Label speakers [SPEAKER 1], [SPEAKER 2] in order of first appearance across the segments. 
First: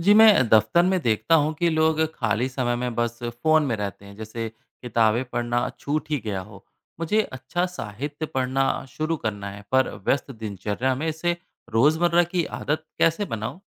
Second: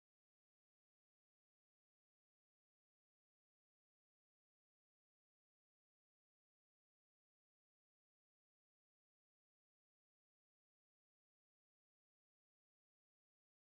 [SPEAKER 1] जी, मैं दफ्तर में देखता हूँ कि लोग खाली समय में बस फ़ोन में रहते हैं, जैसे किताबें पढ़ना छूट ही गया हो। मुझे अच्छा साहित्य पढ़ना शुरू करना है, पर व्यस्त दिनचर्या में इसे रोज़मर्रा की आदत कैसे बनाऊँ?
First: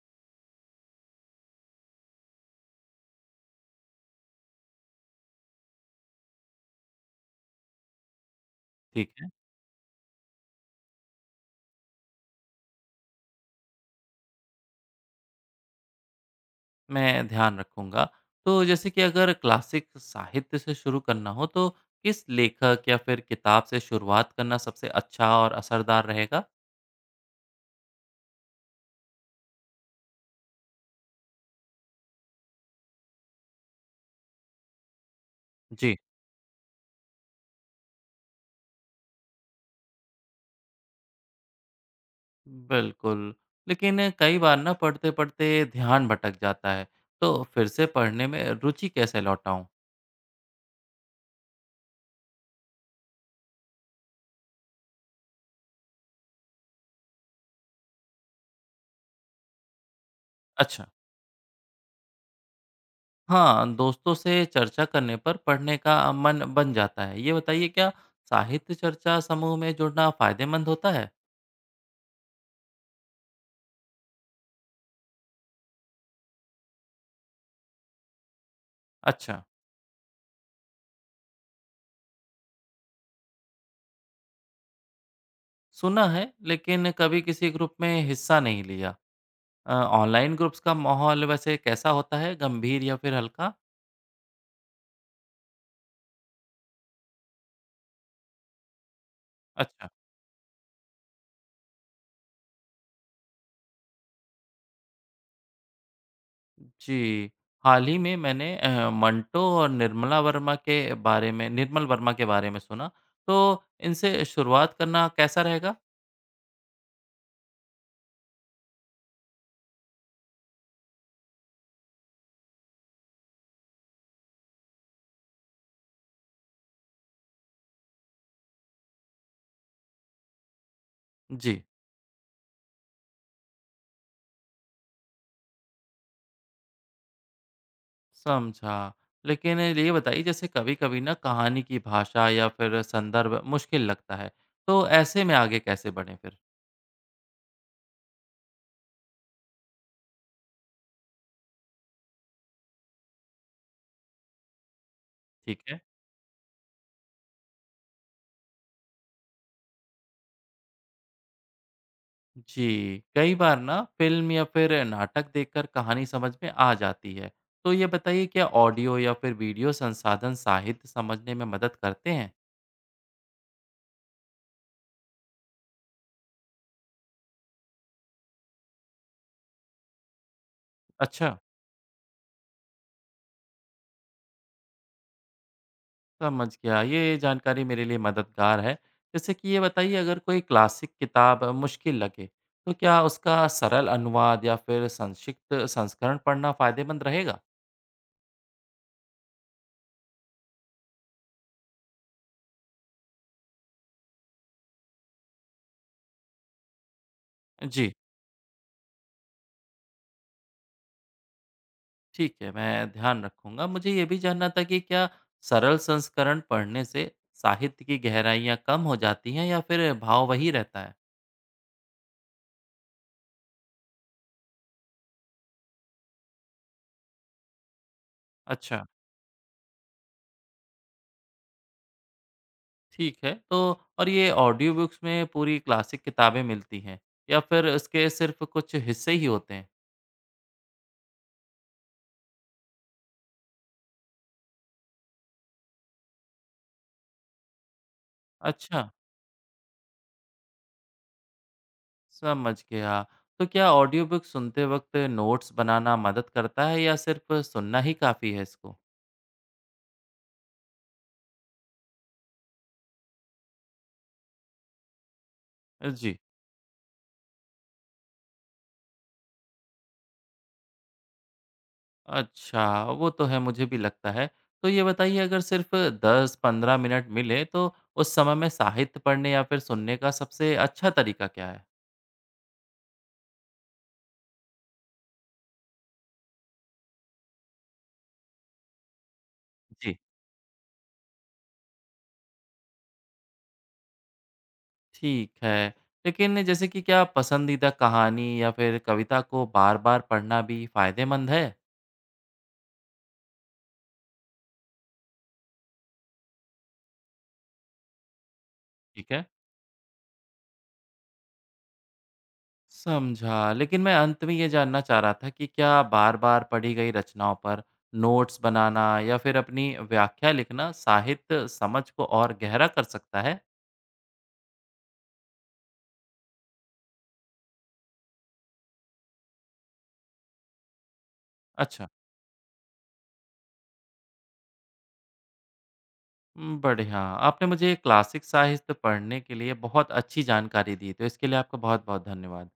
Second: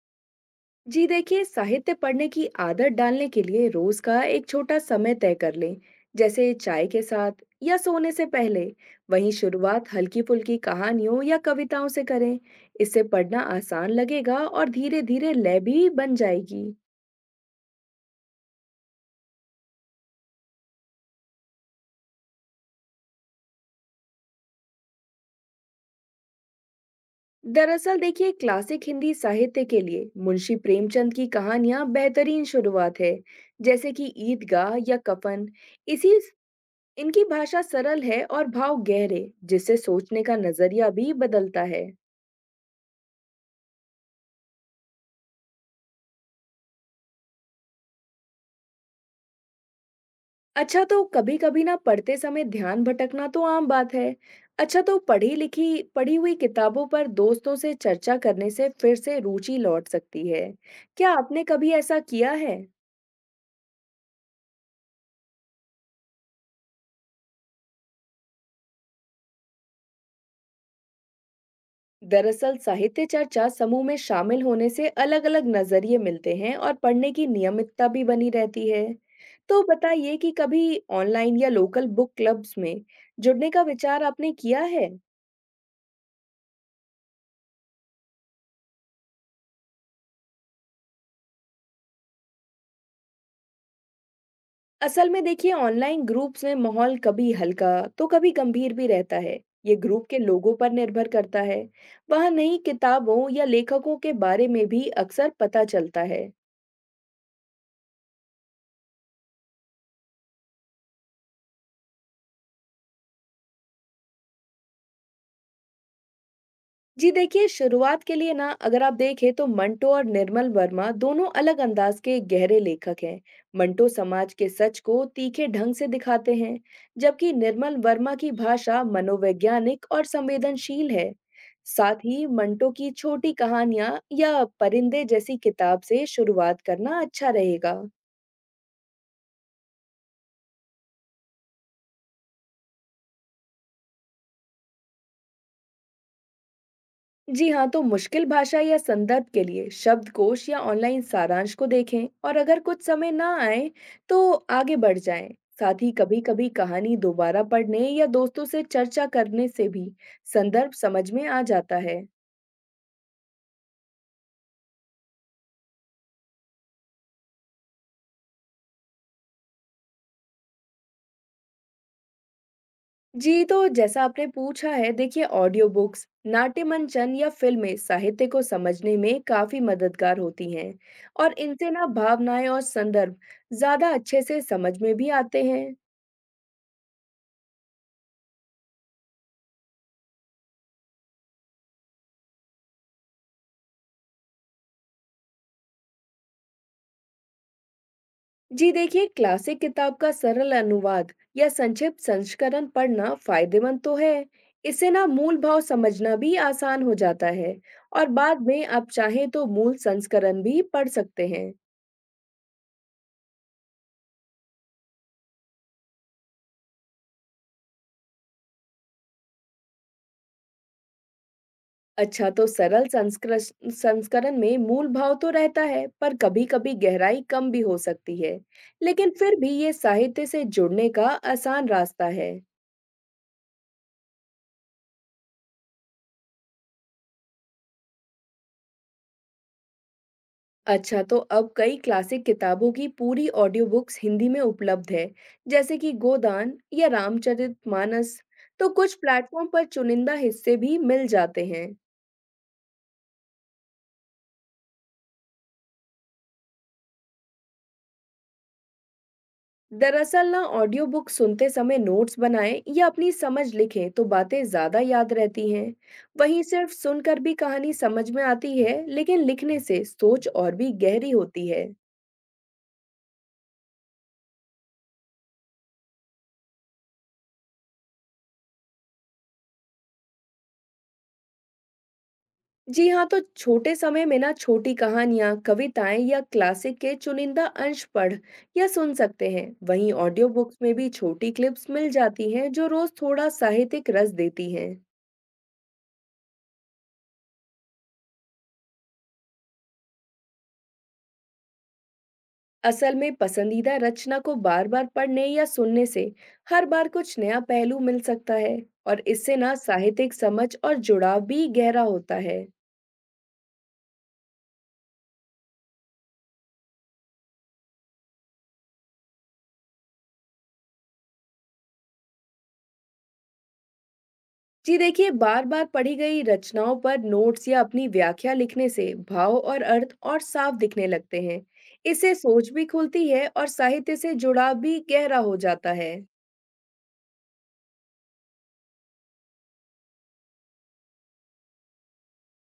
[SPEAKER 2] जी देखिए, साहित्य पढ़ने की आदत डालने के लिए रोज का एक छोटा समय तय कर लें। जैसे चाय के साथ या सोने से पहले।
[SPEAKER 1] ठीक है,
[SPEAKER 2] वहीं शुरुआत हल्की फुल्की कहानियों या कविताओं से करें। इससे पढ़ना आसान लगेगा और धीरे धीरे लय भी बन जाएगी।
[SPEAKER 1] मैं ध्यान रखूँगा। तो जैसे कि अगर क्लासिक साहित्य से शुरू करना हो, तो किस लेखक या फिर किताब से शुरुआत करना सबसे अच्छा और असरदार रहेगा?
[SPEAKER 2] दरअसल देखिए, क्लासिक हिंदी साहित्य के लिए मुंशी प्रेमचंद की कहानियां बेहतरीन शुरुआत है, जैसे कि ईदगाह या कफन।
[SPEAKER 1] जी।
[SPEAKER 2] इसी इनकी भाषा सरल है और भाव गहरे, जिससे सोचने का नजरिया भी बदलता है।
[SPEAKER 1] बिल्कुल, लेकिन कई बार ना पढ़ते-पढ़ते ध्यान भटक जाता है, तो फिर से पढ़ने में रुचि कैसे लौटाऊँ?
[SPEAKER 2] अच्छा, तो कभी कभी ना पढ़ते समय ध्यान भटकना तो आम बात है। अच्छा, तो पढ़ी हुई किताबों पर दोस्तों से चर्चा करने से फिर से रुचि लौट सकती है।
[SPEAKER 1] अच्छा,
[SPEAKER 2] क्या आपने कभी ऐसा किया है?
[SPEAKER 1] हाँ, दोस्तों से चर्चा करने पर पढ़ने का मन बन जाता है। ये बताइए क्या साहित्य चर्चा समूह में जुड़ना फ़ायदेमंद होता है?
[SPEAKER 2] दरअसल, साहित्य चर्चा समूह में शामिल होने से अलग-अलग नजरिए मिलते हैं और पढ़ने की नियमितता भी बनी रहती है।
[SPEAKER 1] अच्छा,
[SPEAKER 2] तो बताइए कि कभी ऑनलाइन या लोकल बुक क्लब्स में जुड़ने का विचार आपने किया है?
[SPEAKER 1] सुना है लेकिन कभी किसी ग्रुप में हिस्सा नहीं लिया। ऑनलाइन ग्रुप्स का माहौल वैसे कैसा होता है, गंभीर या फिर हल्का?
[SPEAKER 2] असल में देखिए, ऑनलाइन ग्रुप्स में माहौल कभी हल्का तो कभी गंभीर भी रहता है। ये
[SPEAKER 1] अच्छा।
[SPEAKER 2] ग्रुप के लोगों पर निर्भर करता है। वहाँ नई किताबों या लेखकों के बारे में भी अक्सर पता चलता है।
[SPEAKER 1] जी, हाल ही में मैंने मंटो और निर्मल वर्मा के बारे में सुना, तो इनसे शुरुआत करना कैसा रहेगा?
[SPEAKER 2] जी देखिए, शुरुआत के लिए ना अगर आप देखें तो मंटो और निर्मल वर्मा दोनों अलग अंदाज के गहरे लेखक हैं। मंटो समाज के सच को तीखे ढंग से दिखाते हैं, जबकि निर्मल वर्मा की भाषा मनोवैज्ञानिक और संवेदनशील है।
[SPEAKER 1] जी,
[SPEAKER 2] साथ ही मंटो की छोटी कहानियां या परिंदे जैसी किताब से शुरुआत करना अच्छा रहेगा।
[SPEAKER 1] समझा। लेकिन ये बताइए जैसे कभी-कभी ना कहानी की भाषा या फिर संदर्भ मुश्किल लगता है, तो ऐसे में आगे कैसे बढ़ें फिर?
[SPEAKER 2] जी हाँ, तो मुश्किल भाषा या संदर्भ के लिए शब्दकोश या ऑनलाइन सारांश को देखें, और अगर कुछ समय ना आए तो आगे बढ़ जाएं।
[SPEAKER 1] ठीक है।
[SPEAKER 2] साथ ही कभी-कभी कहानी दोबारा पढ़ने या दोस्तों से चर्चा करने से भी संदर्भ समझ में आ जाता है।
[SPEAKER 1] जी, कई बार ना फ़िल्म या फिर नाटक देखकर कहानी समझ में आ जाती है, तो ये बताइए क्या ऑडियो या फिर वीडियो संसाधन साहित्य समझने में मदद करते हैं?
[SPEAKER 2] जी, तो जैसा आपने पूछा है, देखिए, ऑडियो बुक्स, नाट्य मंचन या फिल्में साहित्य को समझने में काफी मददगार होती हैं। और
[SPEAKER 1] अच्छा।
[SPEAKER 2] इनसे ना भावनाएं और संदर्भ ज्यादा अच्छे से समझ में भी आते हैं।
[SPEAKER 1] समझ गया। ये जानकारी मेरे लिए मददगार है। जैसे कि ये बताइए अगर कोई क्लासिक किताब मुश्किल लगे, तो क्या उसका सरल अनुवाद या फिर संक्षिप्त संस्करण पढ़ना फ़ायदेमंद रहेगा?
[SPEAKER 2] जी देखिए, क्लासिक किताब का सरल अनुवाद या संक्षिप्त संस्करण पढ़ना फायदेमंद तो है। इससे ना मूल भाव समझना भी आसान हो जाता है,
[SPEAKER 1] जी,
[SPEAKER 2] और बाद में आप चाहें तो मूल संस्करण भी पढ़ सकते हैं।
[SPEAKER 1] ठीक है, मैं ध्यान रखूँगा। मुझे ये भी जानना था कि क्या सरल संस्करण पढ़ने से साहित्य की गहराइयाँ कम हो जाती हैं या फिर भाव वही रहता है?
[SPEAKER 2] अच्छा, तो सरल संस्करण संस्करण में मूल भाव तो रहता है, पर कभी-कभी गहराई कम भी हो सकती है।
[SPEAKER 1] अच्छा,
[SPEAKER 2] लेकिन फिर भी ये साहित्य से जुड़ने का आसान रास्ता है।
[SPEAKER 1] ठीक है। तो और ये ऑडियो बुक्स में पूरी क्लासिक किताबें मिलती हैं या फिर इसके सिर्फ़ कुछ हिस्से ही होते हैं?
[SPEAKER 2] अच्छा, तो अब कई क्लासिक किताबों की पूरी ऑडियो बुक्स हिंदी में उपलब्ध है, जैसे कि गोदान या रामचरितमानस। तो
[SPEAKER 1] अच्छा।
[SPEAKER 2] कुछ प्लेटफॉर्म पर चुनिंदा हिस्से भी मिल जाते हैं।
[SPEAKER 1] समझ गया। तो क्या ऑडियो बुक सुनते वक्त नोट्स बनाना मदद करता है या सिर्फ सुनना ही काफ़ी है इसको?
[SPEAKER 2] दरअसल ना, ऑडियो बुक सुनते समय नोट्स बनाएं या अपनी समझ लिखें तो बातें ज्यादा याद रहती हैं।
[SPEAKER 1] जी
[SPEAKER 2] वहीं सिर्फ सुनकर भी कहानी समझ में आती है, लेकिन लिखने से सोच और भी गहरी होती है।
[SPEAKER 1] अच्छा, वो तो है मुझे भी लगता है। तो ये बताइए अगर सिर्फ 10-15 मिनट मिले तो उस समय में साहित्य पढ़ने या फिर सुनने का सबसे अच्छा तरीका क्या है?
[SPEAKER 2] जी हाँ, तो छोटे समय में ना छोटी कहानियाँ, कविताएँ या क्लासिक के चुनिंदा अंश पढ़ या सुन सकते हैं। वहीं
[SPEAKER 1] जी
[SPEAKER 2] ऑडियो बुक्स में भी छोटी क्लिप्स मिल जाती हैं, जो रोज थोड़ा साहित्यिक रस देती हैं।
[SPEAKER 1] ठीक है। लेकिन जैसे कि क्या पसंदीदा कहानी या फिर कविता को बार-बार पढ़ना भी फायदेमंद है?
[SPEAKER 2] असल में पसंदीदा रचना को बार-बार पढ़ने या सुनने से हर बार कुछ नया पहलू मिल सकता है, और
[SPEAKER 1] ठीक है
[SPEAKER 2] इससे ना साहित्यिक समझ और जुड़ाव भी गहरा होता है।
[SPEAKER 1] समझा। लेकिन मैं अंत में ये जानना चाह रहा था कि क्या बार-बार पढ़ी गई रचनाओं पर नोट्स बनाना या फिर अपनी व्याख्या लिखना साहित्य समझ को और गहरा कर सकता है?
[SPEAKER 2] जी देखिए, बार बार पढ़ी गई रचनाओं पर नोट्स या अपनी व्याख्या लिखने से भाव और अर्थ और साफ दिखने लगते हैं।
[SPEAKER 1] अच्छा।
[SPEAKER 2] इससे सोच भी खुलती है और साहित्य से जुड़ाव भी गहरा हो जाता है।
[SPEAKER 1] बढ़िया। आपने मुझे क्लासिक साहित्य पढ़ने के लिए बहुत अच्छी जानकारी दी, तो इसके लिए आपका बहुत-बहुत धन्यवाद।